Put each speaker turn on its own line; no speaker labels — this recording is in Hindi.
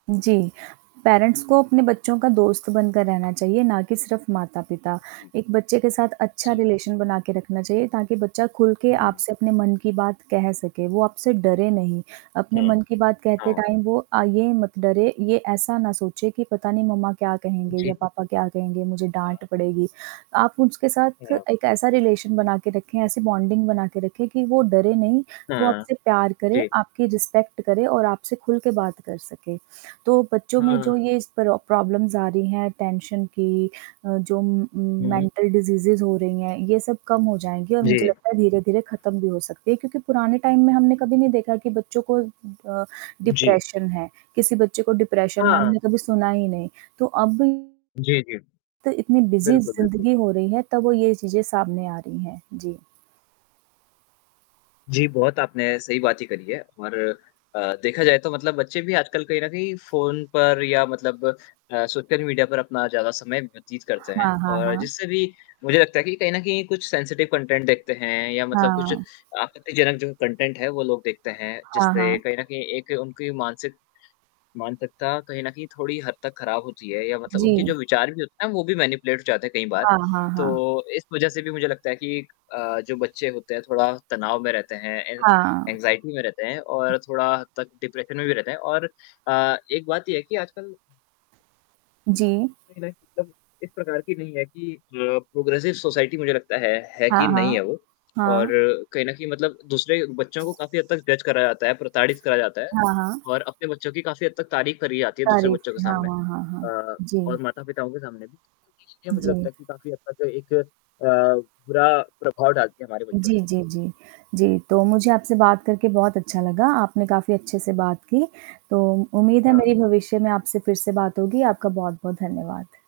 जी। पेरेंट्स को अपने बच्चों का दोस्त बनकर रहना चाहिए ना कि सिर्फ़ माता-पिता। एक बच्चे के साथ अच्छा
जी।
रिलेशन बना के रखना चाहिए ताकि बच्चा खुल के
हुँ, हुँ।
आपसे अपने मन की बात कह सके। वो आपसे डरे नहीं, अपने मन
हाँ।
की बात कहते
हाँ।
टाइम वो अ, ये मत डरे, ये ऐसा ना सोचे कि पता नहीं मम्मा क्या कहेंगे
जी,
या
जी।
पापा क्या कहेंगे मुझे डाँट पड़ेगी। आप उसके साथ
हाँ।
एक ऐसा रिलेशन बना के रखें ऐसी बॉन्डिंग बना के रखें कि वो डरे नहीं वो
हाँ।
आपसे प्यार करे
जी।
आपकी रिस्पेक्ट करे और आपसे खुल के बात कर सके। तो बच्चों में जो
हाँ।
ये इस तरह प्रॉब्लम्स आ रही हैं टेंशन की अ, जो म
हुँ।
मेंटल डिजीज़ीज़ हो रही हैं ये सब कम हो जाएँगे और मुझे
जी।
लगता है धीरे-धीरे ख़त्म भी हो सकती है क्योंकि पुराने टाइम में हमने कभी नहीं देखा कि बच्चों को अ,
जी।
डिप्रेशन है किसी बच्चे को डिप्रेशन है
हाँ।
हमने कभी सुना ही नहीं। तो अब
जी, जी।
तो इतनी बिज़ी
बिल्कुल, बिल्कुल।
ज़िंदगी हो रही है तब वो ये चीज़ें सामने आ रही हैं। जी।
जी, बहुत आपने सही बात ची करी है और अ, देखा जाए तो मतलब बच्चे भी आजकल कहीं न कहीं फ़ोन पर या मतलब अ, सोशल मीडिया पर अपना ज़्यादा समय व्यतीत करते हैं।
हाँ, हाँ,
और
हाँ।
जिससे भी मुझे लगता है कि कहीं न कहीं कुछ सेंसिटिव कंटेंट देखते हैं या मतलब कुछ
हाँ।
आपत्तिजनक जो कंटेंट है वो लोग देखते हैं
हाँ,
जिससे
हाँ।
कहीं न कहीं एक उनकी मानसिक मानसिकता कहीं न कहीं थोड़ी हद तक ख़राब होती है या मतलब उनके
जी।
जो विचार भी होते हैं वो भी मैनिपुलेट हो जाते हैं कई बार।
हाँ, हाँ, हाँ।
तो इस वज़ह से भी मुझे लगता है कि अ, जो बच्चे होते हैं थोड़ा तनाव में रहते हैं। एन
हाँ।
एंग्जायटी में रहते हैं और थोड़ा तक डिप्रेशन में भी रहते हैं और अ, एक बात ये है कि आजकल
जी।
नहीं, नहीं मतलब इस प्रकार की नहीं है कि अ, प्रोग्रेसिव सोसाइटी मुझे लगता है है
हाँ,
कि नहीं
हाँ।
है वो और
हाँ।
कहीं न कहीं मतलब दूसरे बच्चों को काफ़ी हद तक डेच करा जाता है, प्रताड़ित करा जाता है
हाँ, हाँ।
और अपने बच्चों की काफ़ी हद तक तारीफ़ करी जाती है दूसरे
तारीफ़
बच्चों के
थी। हाँ,
सामने।
हाँ, हाँ, हाँ,
अ,
जी।
और माता-पिताओं के सामने भी, ये चीज़ें मुझे
जी।
लगता है कि काफ़ी अच्छा एक अ, बुरा प्रभाव डालती है हमारे बच्चों
जी,
पे।
जी, जी। जी, तो मुझे आपसे बात करके बहुत अच्छा लगा। आपने काफ़ी अच्छे से बात की। तो उम्मीद है
हाँ।
मेरी भविष्य में आपसे फिर से बात होगी। आपका बहुत-बहुत धन्यवाद।